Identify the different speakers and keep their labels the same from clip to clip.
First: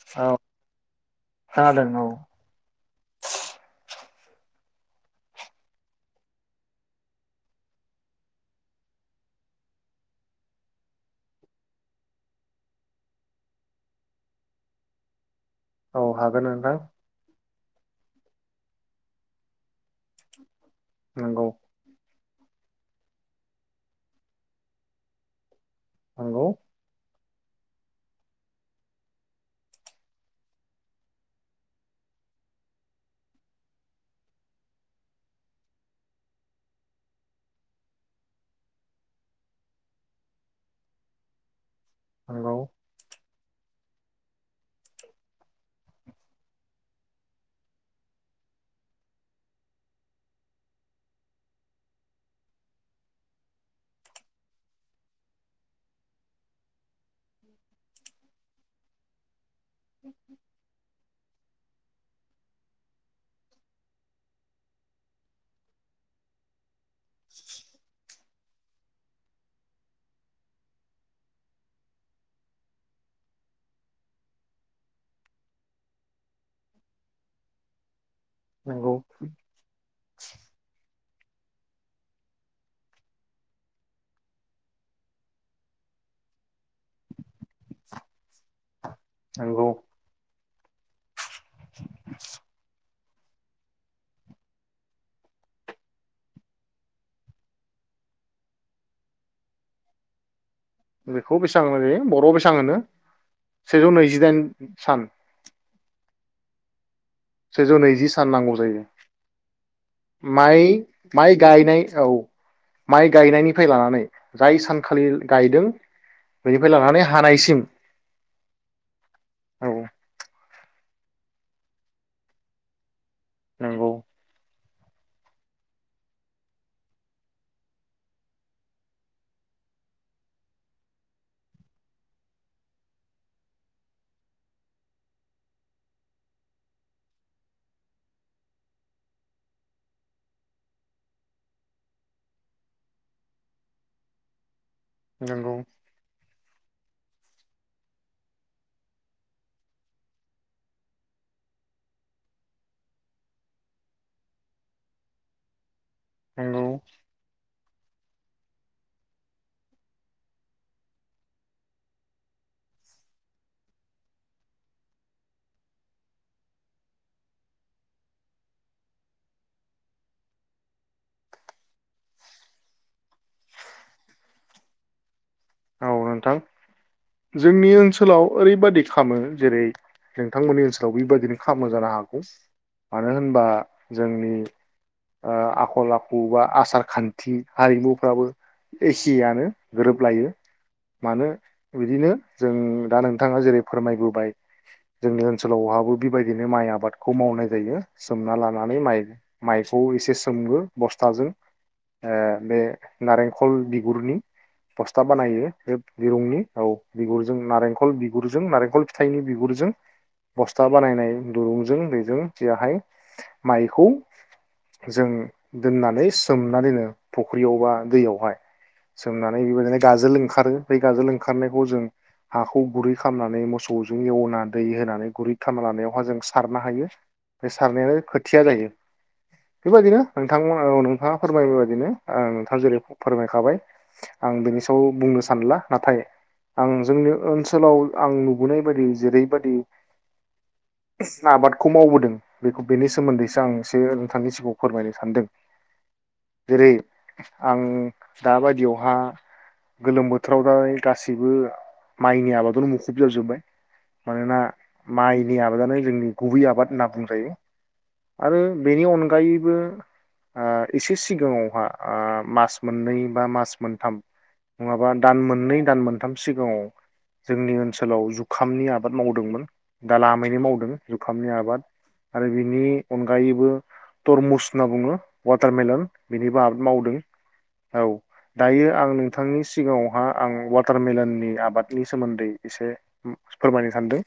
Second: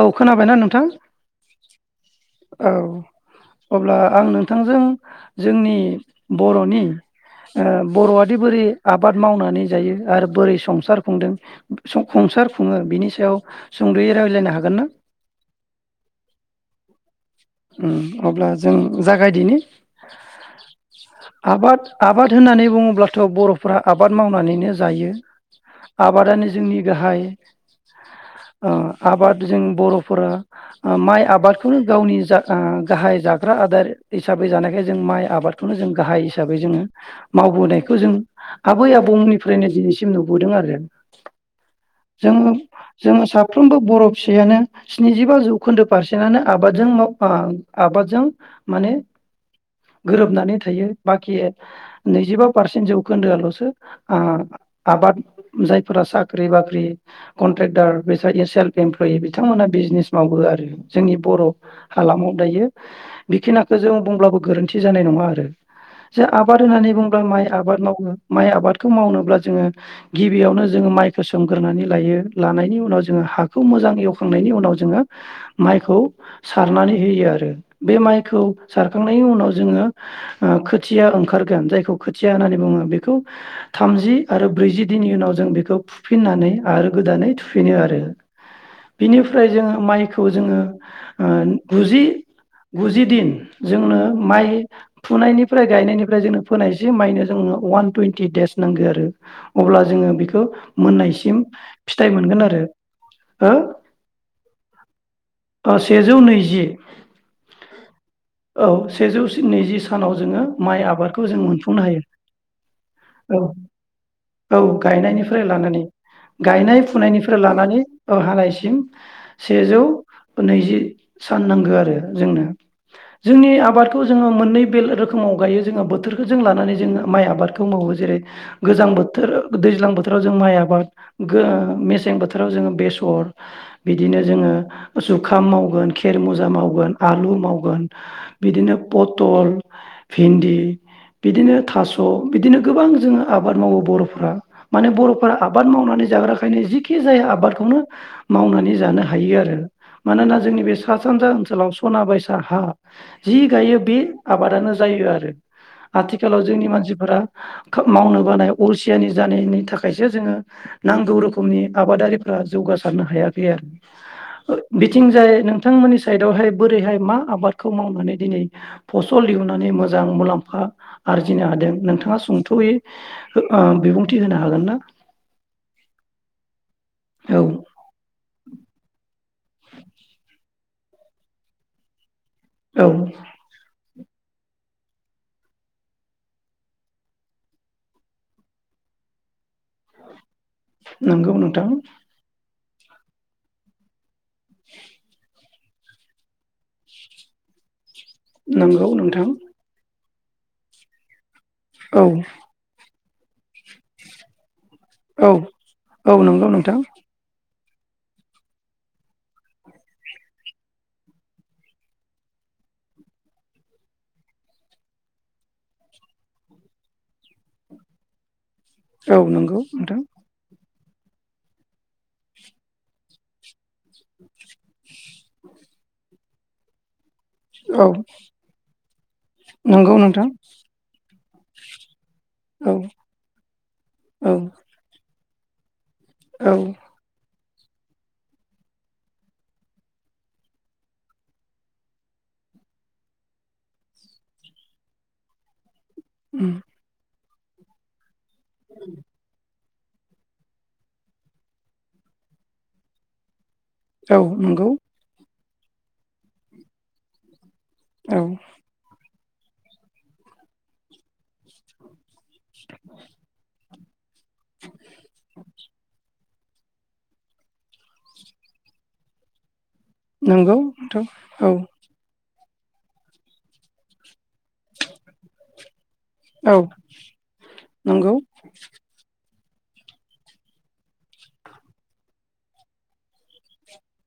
Speaker 1: औ खोनाबायना नोंथां? औ अब्ला आं नोंथांजों जोंनि बर'नि ओ बर'आादि बोरै आबाद मावनानै जायो आरो बोरै संसार खुंदों सं-संसार खुङो बिनि सायाव सुंद'यै रायलायनो हागोन ना?
Speaker 2: औ हागोन नोंथां।
Speaker 1: ओम अब्ला जों जागायदिनि
Speaker 2: नंगौ
Speaker 1: आबाद आबाद होननानै बुङोब्लाथ' बर'फोरा आबाद मावनानैनो जायो। आबादानो
Speaker 2: नंगौ
Speaker 1: जोंनि गाहाय ओ आबाद जों बर'फोरा ओ माइ आबादखौनो गावनि जा ओ गाहाय जाग्रा आदार हिसाबै जानायखाय जों माइ आबादखौनो जों गाहाय हिसाबै जोङो मावबोनायखौ जों आबै आबौनिफ्रायनो दिनैसिम नुबोदों आरो। जोङो
Speaker 2: नंगौ
Speaker 1: जोङो सा फ्रोमबो बर' फिसायानो स्निजिबा जौखोन्दो पारसेन्टआनो आबादजों माव ओ आबादजों माने गोरोबनानै थायो। बाखि नैजिबा पारसेन्ट जौखोन्दोआल'सो ओ आबाद जायफोरा साख्रि बाख्रि कन्ट्रेक्टार बेस सेल्फ एमप्लयि बिथांमोनहा बिजनेस मावो आरो जोंनि बर' हालामाव दायो बिखिनिखौ जों बुंब्लाबो गोरोन्थि जानाय नङा आरो। जे आबाद होननानै बुङोल्बा माइ आबाद मावो माइ आबादखौ मावनोब्ला जोङो गिबियावनो जोङो माइखौ सोमग्रोनानै लायो, लानायनि उनाव जोङो हाखौ मोजां एवखांनायनि उनाव जोङो माइखौ सारनानै होयो आरो। बे माइ खौ
Speaker 2: नंगौ
Speaker 1: सारखांनायनि उनाव जोङो ओ खोथि थिया ओंखारगोन जायखौ खोथिया होननानै बुङो बेखौ थामजि आरो ब्रैजि दिननि उनाव जों बेखौ फुफिननानै आरो गोदानै थुफिनो आरो। बिनिफ्राय
Speaker 2: नंगौ
Speaker 1: जोङो माइखौ जोङो [unintelligible] ओ गुजि गुजि दिन जोंनो माइ फुनायनिफ्राय गायनायनिफ्राय जोंनो फोनायसिम माइनो जोंनो वान टुन्टि देस नांगौ आरो अब्ला जोङो बेखौ मोननायसिम
Speaker 2: बेखौ बेसेबां होननाय
Speaker 1: फिथाइ
Speaker 2: जायो बरआव
Speaker 1: मोनगोन
Speaker 2: बेसेबां
Speaker 1: आरो
Speaker 2: होनो सेजौ नैजिदाइन सान
Speaker 1: ओ सेजौ नैजि
Speaker 2: सेजौ नैजि सान नांगौ
Speaker 1: औ
Speaker 2: जायो
Speaker 1: सेजौ स नैजि सानाव जोङो माइ आबादखौ
Speaker 2: माइ
Speaker 1: जों
Speaker 2: गायनाय
Speaker 1: मोनफुंनो हायो
Speaker 2: औ माइ
Speaker 1: औ
Speaker 2: गायनायनि फ्राय लानानै जाय
Speaker 1: औ
Speaker 2: सानखालि
Speaker 1: गायनायनिफ्राय
Speaker 2: गायदों
Speaker 1: लानानै
Speaker 2: बेनिफ्राय
Speaker 1: गायनाय
Speaker 2: लानानै
Speaker 1: फुनायनिफ्राय
Speaker 2: हानायसिम
Speaker 1: लानानै औ हानायसिम
Speaker 2: औ
Speaker 1: सेजौ नैजि सान नांगो आरो जोंनो जोंनि
Speaker 2: नंगौ
Speaker 1: आबादखौ जोङो मोननै बे रोखोमाव गायो जोङो बोथोरखौ जों लानानै जोङो माइ आबादखौ मावो जेरै गोजां बोथोर दैज्लां बोथोराव जों माइ आबाद गो मेसें बोथोराव जोङो बेसर बिदिनो जोङो जुखाम मावो वगोन खेर मुजा मावगोन आलु मावगोन बिदिनो पटल भिन्दि बिदिनो थास बिदिनो गोबां जोङो आबाद मावो बरफ्रा माने बरफोरा
Speaker 2: नंगौ
Speaker 1: आबाद मावनानै जाग्राखायनो जि खि जाया आबादखौनो मावनानै जानो हायो आरो मानोना जोंनि बे सा सानजा ओनसोलाव सना बायसा हा जि गायो बे आबादानो जायो आरो आथि- खालाव
Speaker 2: नंगौ
Speaker 1: जोंनि मानसिफोरा खोब मावनो बानाय अलसियानि जानायनि थाखायसो जोङो नांगौ रोखोमनि आबादारिफ्रा जौगासारनो हायाखै आरो बिथिं जाय नोंथमोननि साइदआवहाय बोरैहाय मा आबादखौ मावनानै दिनै फसल दिहुननानै मोजां मुलाम्फा आरजिनो हादों नोंथाङा सुंथयै बिबुंथि होनो हागोन ना
Speaker 2: औ नोंथां
Speaker 1: औ
Speaker 2: जोंनि ओनसोलाव ओरैबादि खामो जेरै नोंथांमोननि ओनसोलाव बेबायदिनो खामो जानो हागौ
Speaker 1: औ
Speaker 2: मानो होनबा जोंनि ओ आखल आखु बा आसार खान्थि हारिमुफ्राबो एसेयानो गोरोबलायो मानो
Speaker 1: नंगौ नोंथां
Speaker 2: बिदिनो जों दा नोंथाङा जेरै फोरमायबोबाय जोंनि ओनसोलाव बहा बेबायदिनो माइ आबादखौ मावनाय जायो सोमना लानानै
Speaker 1: नंगौ
Speaker 2: माइ‌
Speaker 1: नोंथां
Speaker 2: माइखौ एसे सोमो बस्थाजों
Speaker 1: औ
Speaker 2: ओ बे नारेंखल बिगुरनि बस्था
Speaker 1: औ
Speaker 2: बानायो
Speaker 1: औ
Speaker 2: दिरुंनि
Speaker 1: नंगौ
Speaker 2: औ
Speaker 1: नोंथां
Speaker 2: बिगुरजों नारेंखल बिगुरजों नारेंखल फिथाइनि बिगुरजों बस्था बानायनाय दुरुंजों बेजों बेवहाय माइखौ जों दोननानै सोमनानै दोनो फुख्रियाव बा दैयावहाय
Speaker 1: औ
Speaker 2: सोमनानै
Speaker 1: नंगौ
Speaker 2: बेबायदिनो
Speaker 1: नोंथां
Speaker 2: गाजो लों आरो बे गाजोलों ओंखारनायखौ जों हाखौ गुरै खामनानै मोसौ जों एवना दै होनानै गुरै खाना लानायावहा जों सारनो हायो। बे
Speaker 1: औ
Speaker 2: सारनायानो खोथिया जायो
Speaker 1: नंगौ
Speaker 2: बेबायदिनो
Speaker 1: नोंथां
Speaker 2: नोंथांमोन औ नोंथाङा फोरमायबो बादिनो ओ नोंथाङा
Speaker 1: औ
Speaker 2: जेरै फोरमायखाबाय
Speaker 1: औ
Speaker 2: आं बेनि सायाव बुंनो सानला। नाथाय
Speaker 1: औ
Speaker 2: आं जोंनि ओनसो सोलाव आं नुबोनाय बायदि जेरैबायाददि आबादखौ मावबोदों बे बेनि सोमोन्दैसो आं एसे नोंथांनि सिगाङाव फोरमायनो सानदों।
Speaker 1: उम
Speaker 2: जेरै आं दा बादिआवहा गोलोम बो बथोराव दा गासैबो माइनि आबादावनो मुखुब जाजोब्बाय।
Speaker 1: औ
Speaker 2: मानोना
Speaker 1: नंगौ
Speaker 2: माइ नि आबादानो जोंनि गुबै आबाद होनना बुंजायो।
Speaker 1: औ
Speaker 2: आरो बेनि अनगायै बो ओ एसे सिगाङावहा ओ मास मोननै बा मास मोनथाम नङाबा दान मोननै दान मोनथाम सिगाङाव जोंनि ओनसोलाव जुखामनि आबाद मावदोंमोन। दा लामैनो
Speaker 1: नंगौ
Speaker 2: मावदों
Speaker 1: नोंथां
Speaker 2: जुखामनि
Speaker 1: औ
Speaker 2: आबाद आरो बे नि अनगायैबो तरमुस होनना बुङो वाटारमेलन बेनिबो
Speaker 1: औ
Speaker 2: आबाद मावदों औ
Speaker 1: नंगौ
Speaker 2: दायो आं नोंथांनि सि सिगाङाव हा आं वाटारमेलननि आबादनि सोमोन्दै एसे फोरमायनो सानदों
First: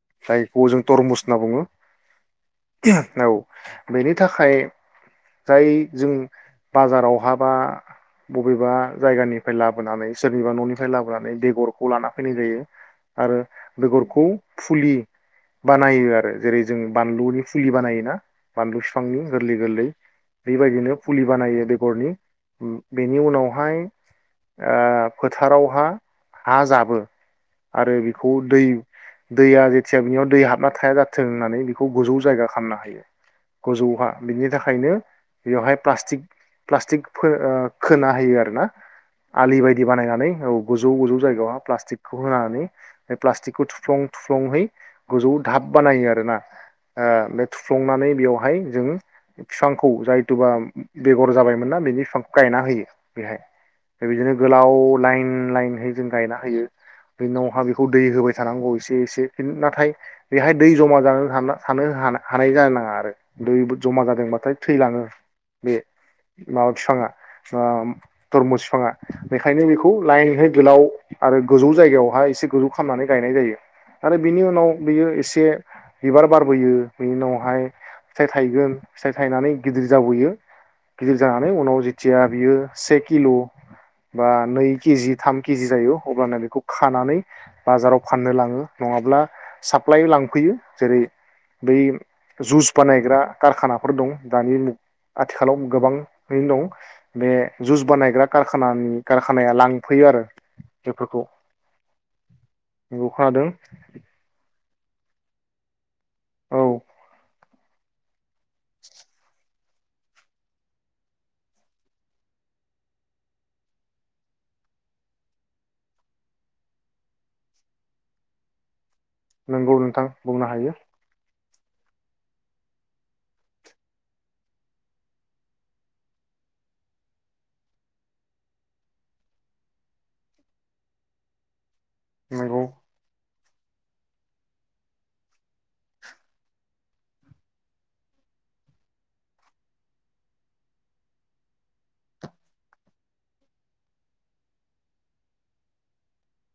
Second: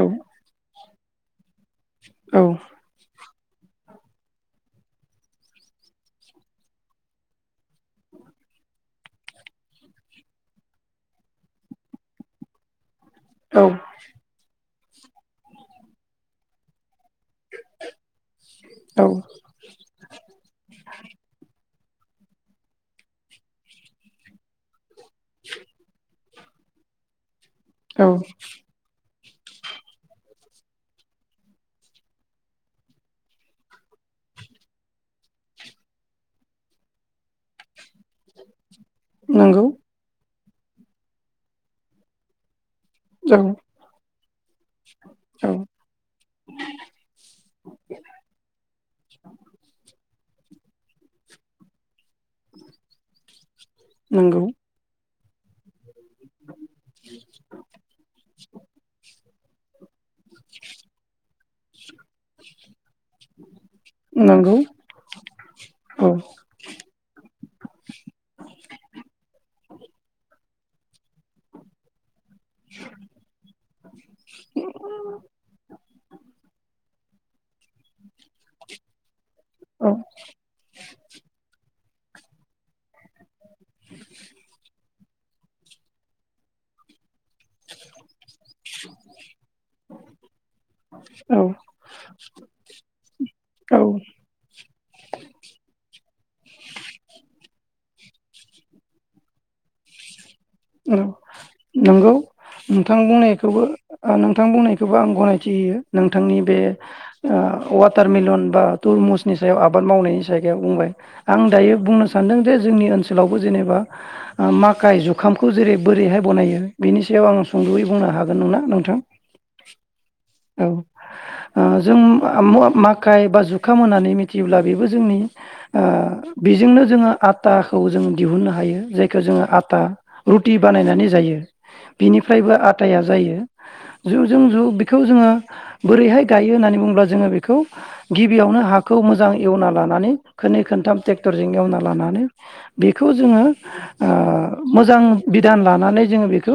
Speaker 1: औ
Speaker 2: जायखौ जों तरमुस होनना बुङो।
Speaker 1: औ
Speaker 2: औ। बेनि थाखाय जाय जों बाजारावहा बा बबेबा जायगानिफ्राय लाब बोनानै सोरनिबा न'निफ्राय लाबोनानै बेगरखौ लाना फैनाय जायो। आरो
Speaker 1: औ
Speaker 2: बेगरखौ फुलि बानायो आरो जेरै जों बानलुनि फुलि बानायोना बानलु
Speaker 1: औ
Speaker 2: बिफांनि गोरलै गोरलै बेबायदिनो फुलि बानायो बे गरनि बेनि उनावहाय ओ। फोथारावहा हा जाबो आरो
Speaker 1: औ
Speaker 2: बेखौ दै दैया जेथिया बिनियाव दै हाब नाथाया जाथों होननानै बेखौ गोजौ जायगा खालामना हायो गोजौ हा बिनि थाखायनो बेवहाय प्लास्टिक प्लास्टिक खो ओ खोना होयो आर ना। आलि
Speaker 1: नंगौ
Speaker 2: बायदि बानायनानै औ गोजौ गोजौ जायगायाव प्लास्टिकखौ होनानै बे
Speaker 1: औ
Speaker 2: प्लास्टिकखौ थुफ्लं थुफ्लंहै गोजौ
Speaker 1: औ
Speaker 2: धाब बानायो आरोना आ बे थुफ्लंनानै बेवहाय जों फिफांखौ जाय एथुबा बेगर जाबायमोनना बिनि बिफांखौ गायना होयो बेहाय। बे बिदिनो
Speaker 1: नंगौ
Speaker 2: गोलाव लाइन लाइन जों गायना होयो बे उनावहा बेखौ दै होबाय थानांगौ एसे एसे। हिन नाथाय बेहाय दै जमा जानानै हाना थानो हाना हानाय जानाङा आरो दैबो जमा
Speaker 1: नंगौ
Speaker 2: जादोंबाथाय थैलाङो बे
Speaker 1: औ
Speaker 2: मा बिफाङा आ तरमुस बेखायनो बेखौ लाइनहाय गोलाव आरो गोजौ जायगायावहाय एसे गोजौ खालामनानै गायनाय जायो आरो बिनि उनाव बियो एसे बिबार बारबोयो बेनि उनावहाय फिथाइ थायगोन फिथाय थायनानै गिदिर
Speaker 1: औ
Speaker 2: जाबोयो गिदिर जानानै उनाव जि थिया बियो से किल बा नै केजि थाम केजि जायो अब्लानो बेखौ खानानै बाजाराव फाननो लाङो नङाब्ला साप्लाइ लांफैयो जेरै
Speaker 1: औ
Speaker 2: बै जुस बानायग्रा
Speaker 1: औ
Speaker 2: कारखानाफोर दं दानिु मुग आथिखालाव गोबाङैनो दं बे जुस बानायग्रा कारखानानि कारखानाया लांफैयो आरो
Speaker 1: औ
Speaker 2: बेफोरखौ
Speaker 1: नोंगौ नोंथां
Speaker 2: नोंगौ खोनादों
Speaker 1: बुंनायखौबो ओ नोंथां बुंनाय थेवबो आं गनायथि होयो नोंथांनि बे
Speaker 2: औ
Speaker 1: ओ वाटारमिलन बा तुरमुसनि सायाव आब आबाद मावनायनि सायगायाव बुंबाय आं दायो बुंनो सानदों जे जोंनि ओनसोलावबो जेनेबा ओ माखाइ जु खामखौ जेरै बोरैहाय बनायो बिनि सायाव आं सुंदयै बुंनो हागोन नंना नोंथां?
Speaker 2: नोंगौ नोंथां बुंनो
Speaker 1: औ
Speaker 2: हायो।
Speaker 1: ओ जों [unintelligible] माखाय बा जुखाम होननानै मिथियोब्ला बेबो जोंनि ओ बेजोंनो जोङो आटाखौ जों दिहुननो हायो जायखौ जोङो आटा रुटि बानायनानै जायो। बिनिफ्रायबो
Speaker 2: नंगौ
Speaker 1: आटाया जायो। जु जों जु बेखौ जोङो बोरैहाय गायो होननानै बुङोब्ला जोङो बेखौ गिबियावनो हाखौ मोजां एवना लानानै खोननै खोनथाम टेक्टरजों एवना लानानै बेखौ जोङो ओ मोजां बिधान लानानै जोङो बेखौ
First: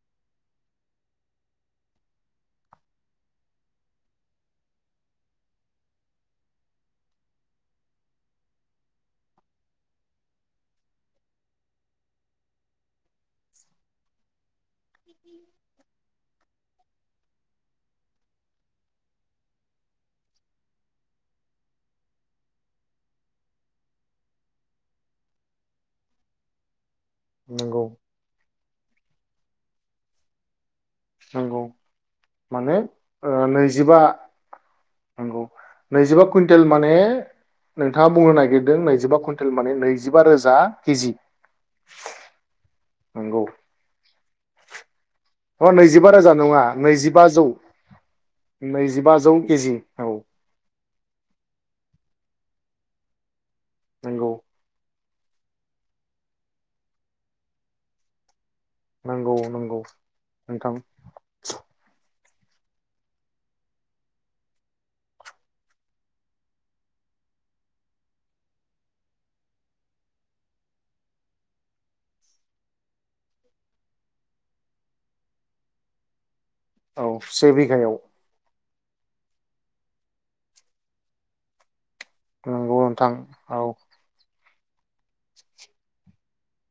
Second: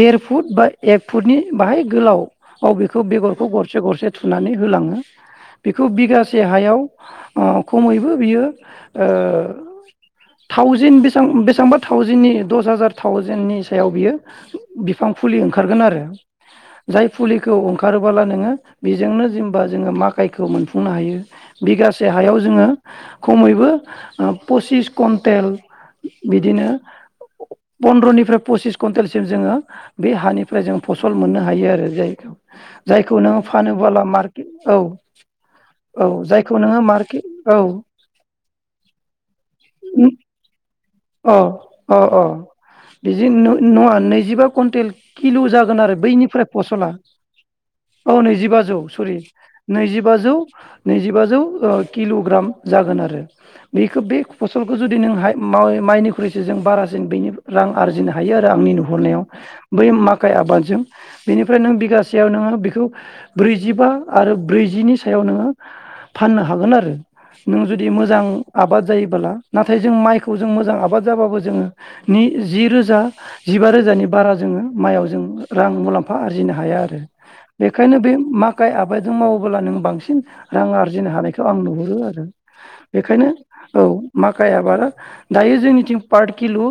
Speaker 1: देर फुट बा एक फुटनि बाहाय गोलावाव बेखौ बेगरखौ गरसे गरसे थुनानै होलाङो बेखौ बिगासे हायाव अ खमैबो बियो ओ थावजेन बेसां बेसांबा थावजेननि दस हाजार थावजेननि सायाव बियो बिफां फुलि ओंखारगोन आरो जाय फुलिखौ ओंखारबोला नोङो बेजोंनो जेनबा जोङो माकाइखौ मोनफुंनो हायो बिगासे हायाव जोङो खमैबो पसिस कुन्टेल बिदिनो
Speaker 2: नंगौ
Speaker 1: पन्द्रनिफ्राय पसिस कुन्टेल सिम जोङो बे हानिफ्राय जों फसल मोननो
Speaker 2: नंगौ
Speaker 1: हायो आरो जायखौ
Speaker 2: माने
Speaker 1: जायखौ नोङो
Speaker 2: ओ नैजिबा
Speaker 1: फानोबोला मार्केट औ
Speaker 2: नंगौ नैजिबा
Speaker 1: औ जायखौ
Speaker 2: कुन्टेल
Speaker 1: नोङो
Speaker 2: माने
Speaker 1: मार्केट औ
Speaker 2: नोंथाङा बुंनो नागिरदों नैजिबा कुन्टेल माने नैजिबा रोजा के
Speaker 1: अ अ अ बिदि
Speaker 2: नंगौ
Speaker 1: न नङा नैजिबा कुन्टेल कि [unintelligible]
Speaker 2: अ
Speaker 1: जागोन आरो
Speaker 2: नैजिबा रोजा
Speaker 1: बैनिफ्राय
Speaker 2: नङा
Speaker 1: फसला
Speaker 2: नैजिबाजौ
Speaker 1: औ नैजिबाजौ सरि
Speaker 2: नैजिबाजौ केजि औ
Speaker 1: नैजिबाजौ नैजिबाजौ ओ किलग्राम जागोन आरो बेखो बे
Speaker 2: नंगौ
Speaker 1: फसलखौ जुद नोंहाय मा [unintelligible] माइनिख्रुइसो जों बारासिन बैनि रां आरजिनो हायो आ [unintelligible] आंनि नुहरनायाव
Speaker 2: नंगौ नंगौ
Speaker 1: बै माखाइ
Speaker 2: नोंथां
Speaker 1: आबादजों बेनिफ्राय नों बिगास सेयाव नोङो बेखौ ब्रैजिबा आरो ब्रैजिनि सायाव नोङो फाननो हागोन आरो नों जुदि मोजां आबाद जायोबोला नाथाय जों माइखौ जों मोजां आबाद जाबाबो जोङो नि जि रोजा जिबा रोजानि बारा जोङो माइयाव जों रां मुलाम्फा आ जिनो हाया आरो
Speaker 2: औ से बिघायाव
Speaker 1: बेखायनो बे मा काय आबादजों मावोबोला नों बांसिन रां आरजिनो हानायखौ आं नुहुरो आरो
Speaker 2: नंगौ नोंथां
Speaker 1: बेखायनो औ मा माइ आबादा दायो जोंनिथिं पार किल ओ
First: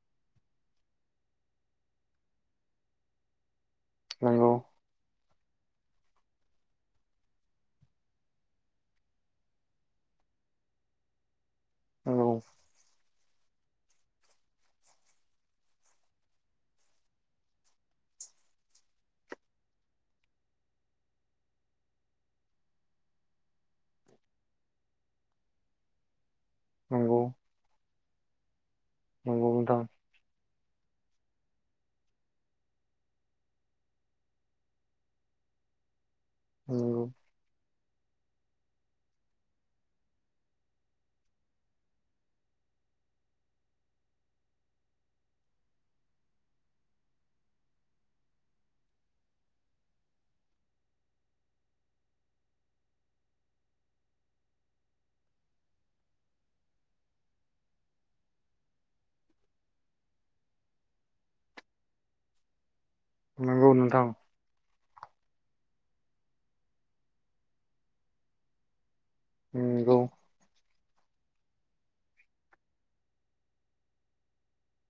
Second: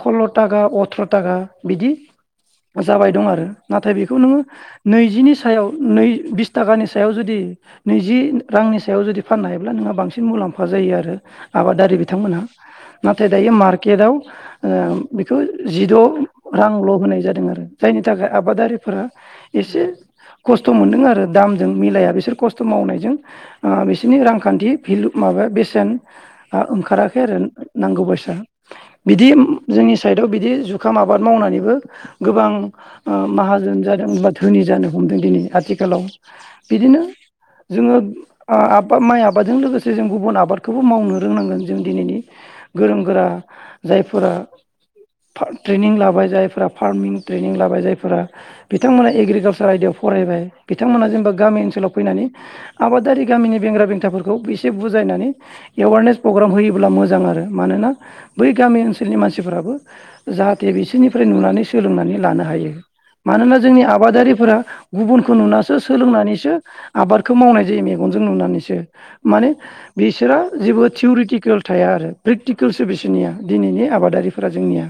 Speaker 1: खल्ल थाखा अथ्र थाखा बिदि जाबाय दं आरो नाथाय बेखौ नोङो
Speaker 2: नंगौ
Speaker 1: नैजिनि सा सायाव नै बिस थाखानि सायाव जुदि नैजि रांनि सायाव जुदि फाननो हायोब्ला नोंहा बांसिन मुलाम्फा जायो आरो आबादारि
Speaker 2: नंगौ
Speaker 1: बिथांमोनहा नाथाय दायो मार्केटआव ओ बेखौ जिद रांल होनाय जादों आरो जायनि थाखाय आबादारिफोरा एसे खस्थ मोनदों आरो दामजों मिलाया बिसोर खस्थ मावनायजों ओ बिसोरनि रांखान्थि भिलु माबा बेसेन आ ओंखाराखै
Speaker 2: नंगौ
Speaker 1: आरो नांगौबायसा बिदि
Speaker 2: नंगौ नोंथां
Speaker 1: जोंनि साइदआव बिदि जुखाम आबाद मावनानैबो गोबां ओ माहाजोन जादों बा धोनि जानो हमदों दिनै आथिखालाव बिदिनो
Speaker 2: नंगौ
Speaker 1: जोंङो ओ माइ आबादजों लोगोसे जों गुबुन आबादखौबो मावनो रोंनांगोन जों दिनैनि गोरों गोरा जायफोरा ट्रेनिं लाबाय जायफोरा फार्मिं ट्रेनिं लाबाय जायफोरा बिथांमोना एग्रिकालसार आयदायाव फरायबाय बिथांमोना जेनेबा गामि ओनसोलाव फैनानै आबादारि गामिनि बेंग्रा बेंथाफोरखौ एसे बुजायनानै एवारनेस प्रग्राम होयोब्ला मोजां मोजां आरो मानोना बै गामि ओनसोलनि मानसिफोराबो जाहाथे बिसोरनिफ्राय नुनानै सोलोंनानै लानो हायो। मानोना
Speaker 2: नंगौ
Speaker 1: जोंनि
Speaker 2: नोंथां
Speaker 1: आबादारिफोरा गुबुनखौ नुनासो सोलोंनानैसो आबादखौ मावनाय जायो मेगनजों नुनानैसो। माने
Speaker 2: नंगौ
Speaker 1: बिसोरा जेबो थिउरिटिकेल थाया आरो प्रेकटिकेलसो बेसनिया दिनैनि आबादारिफोरा जोंनिया।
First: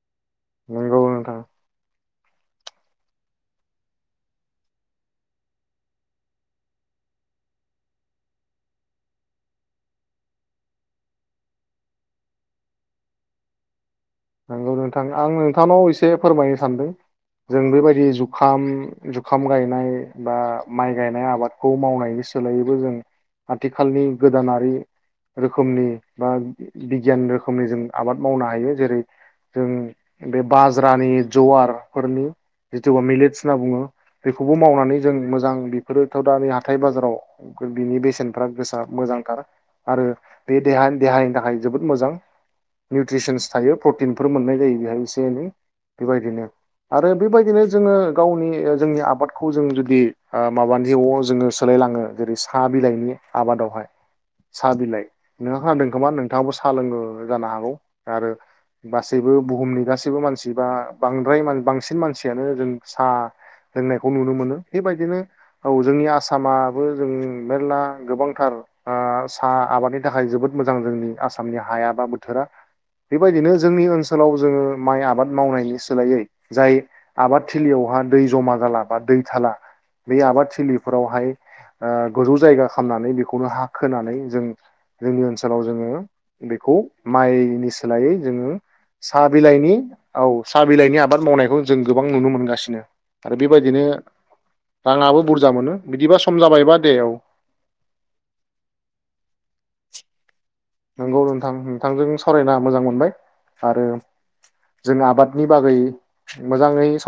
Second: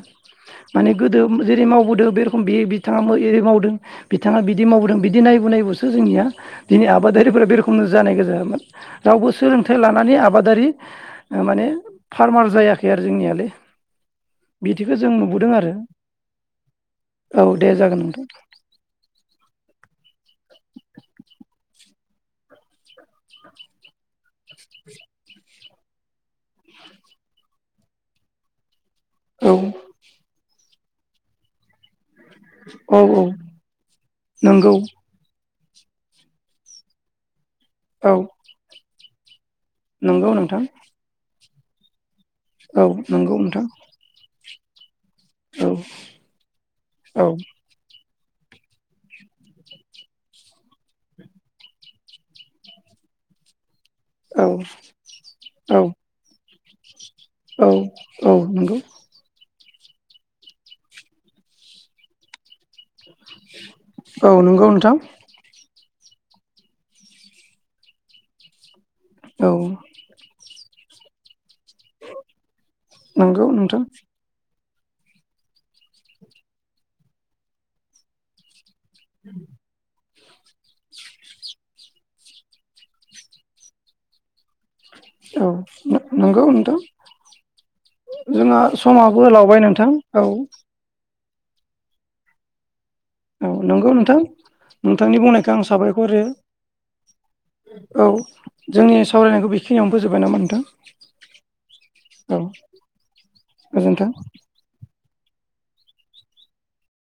Speaker 1: माने
Speaker 2: नंगौ
Speaker 1: गोदो
Speaker 2: नोंथां
Speaker 1: जेरै मावबोदों बे बे बिथाङा एरै मावदों बिथाङा बिदि मावदों बिदि नायबो नायबोसो जोंनिया दिनै आबादारिफोरा बे रोखोमनो जानाय गोजामोन रावबो सोलोंथाइ लानानै आबादारि माने फार्मार जायाखै आरो जोंनियालाय।
Speaker 2: नंगौ
Speaker 1: बिदिखौ
Speaker 2: नोंथां
Speaker 1: जों
Speaker 2: आं
Speaker 1: नुबोदों आरो
Speaker 2: नोंथांनाव एसे फोरमायनो सानदों
Speaker 1: औ
Speaker 2: जों
Speaker 1: दे जागोन
Speaker 2: बेबायदि
Speaker 1: नोंथां
Speaker 2: जुखाम जुखाम गायनाय बा माइ गायनाय आबादखौ मावनायनि सोलायैबो जों आथिखालनि गोदानारि रो रोखोमनि बा बिगियान रोखोमनि जों आबाद मावनो हायो जेरै
Speaker 1: औ
Speaker 2: जों बे बाज्रानि जवार फोरनि जिथु
Speaker 1: औ
Speaker 2: बा
Speaker 1: औ
Speaker 2: मिलेट्स होनना बुङो बेखौबो
Speaker 1: नंगौ
Speaker 2: मावनानै जों मोजां बेफोरोथ' दा बै हाथाय बाजाराव बिनि
Speaker 1: औ
Speaker 2: बेसेनफ्रा गोसा मोजां। आरो आरो
Speaker 1: नंगौ
Speaker 2: बे
Speaker 1: नोंथां
Speaker 2: देहानि देहानि थाखाय जोबोद मोजां
Speaker 1: औ नंगौ नोंथां।
Speaker 2: दिनफोर मोननाय जायो बेहाय बेनि
Speaker 1: औ
Speaker 2: बेबायदिनो आरो
Speaker 1: औ
Speaker 2: बेबायदिनो जोङो गावनि जोंनि आबादखौ जों जुदि ओ माबानि अ जोङो सोलायलाङो जेरै साहा बिलाइनि आबादावहाय
Speaker 1: औ
Speaker 2: सा बिलाइ नोंहा
Speaker 1: औ
Speaker 2: नंखाय नंदोंबा नोंथाङाबो सा सा लोङो जानो
Speaker 1: औ
Speaker 2: हागौ आरो
Speaker 1: औ नंगौ
Speaker 2: गासैबो बुहुमनि गासैबो मानसि बा बांद्राय बांसिन मानसियानो जों साहा लोंनायखौ
Speaker 1: औ
Speaker 2: नुनो मोनो
Speaker 1: नंगौ नोंथां
Speaker 2: बेबायदिनो औ जोंनि आसामाबो जों मेरला गोबांथार ओ
Speaker 1: औ
Speaker 2: साहा आबादनि थाखाय जोबोद मोज मोजां जोंनि आसा आसामनि हाया बा बोथोरा
Speaker 1: नंगौ
Speaker 2: बेबायदिनो
Speaker 1: नोंथां
Speaker 2: जोंनि ओनसोलाव जोङो माइ आबाद मावनायनि सोलाइयै जाय आबाद थिलियावहा दै जमा जाला बा दै थाला बे आबाद थिलिफोरावहाय ओ गोजौ जायगा खालामामनानै बेखौनो हा खोनानै जों जोंनि
Speaker 1: औ
Speaker 2: ओनसोलाव जोङो
Speaker 1: नंगौ
Speaker 2: बेखौ
Speaker 1: नोंथां
Speaker 2: माइनि सोलायै जोङो
Speaker 1: जोंहा समाबो लावबाय नोंथां औ
Speaker 2: बाद मावनायखौ जों गोबां नुनो मोनगासिनो आरो
Speaker 1: औ
Speaker 2: बेबायदिनो
Speaker 1: नंगौ नोंथां
Speaker 2: राङाबो
Speaker 1: नोंथांनि
Speaker 2: बुरजा
Speaker 1: बुंनायखौ आं
Speaker 2: मोनो बिदिबा
Speaker 1: साबायखर
Speaker 2: सम जाबायबा दे औ
Speaker 1: होयो औ जोंनि सावरायनायखौ बेखिनियावनो फोजोबबाय नामा नोंथां?
Speaker 2: नोंगौ नोंथां नोंथांजों
Speaker 1: औ
Speaker 2: सावरायना मोजां मोनबाय आरो
Speaker 1: गोजोन्थों
Speaker 2: जों आबादनि बागै मोजाङै साव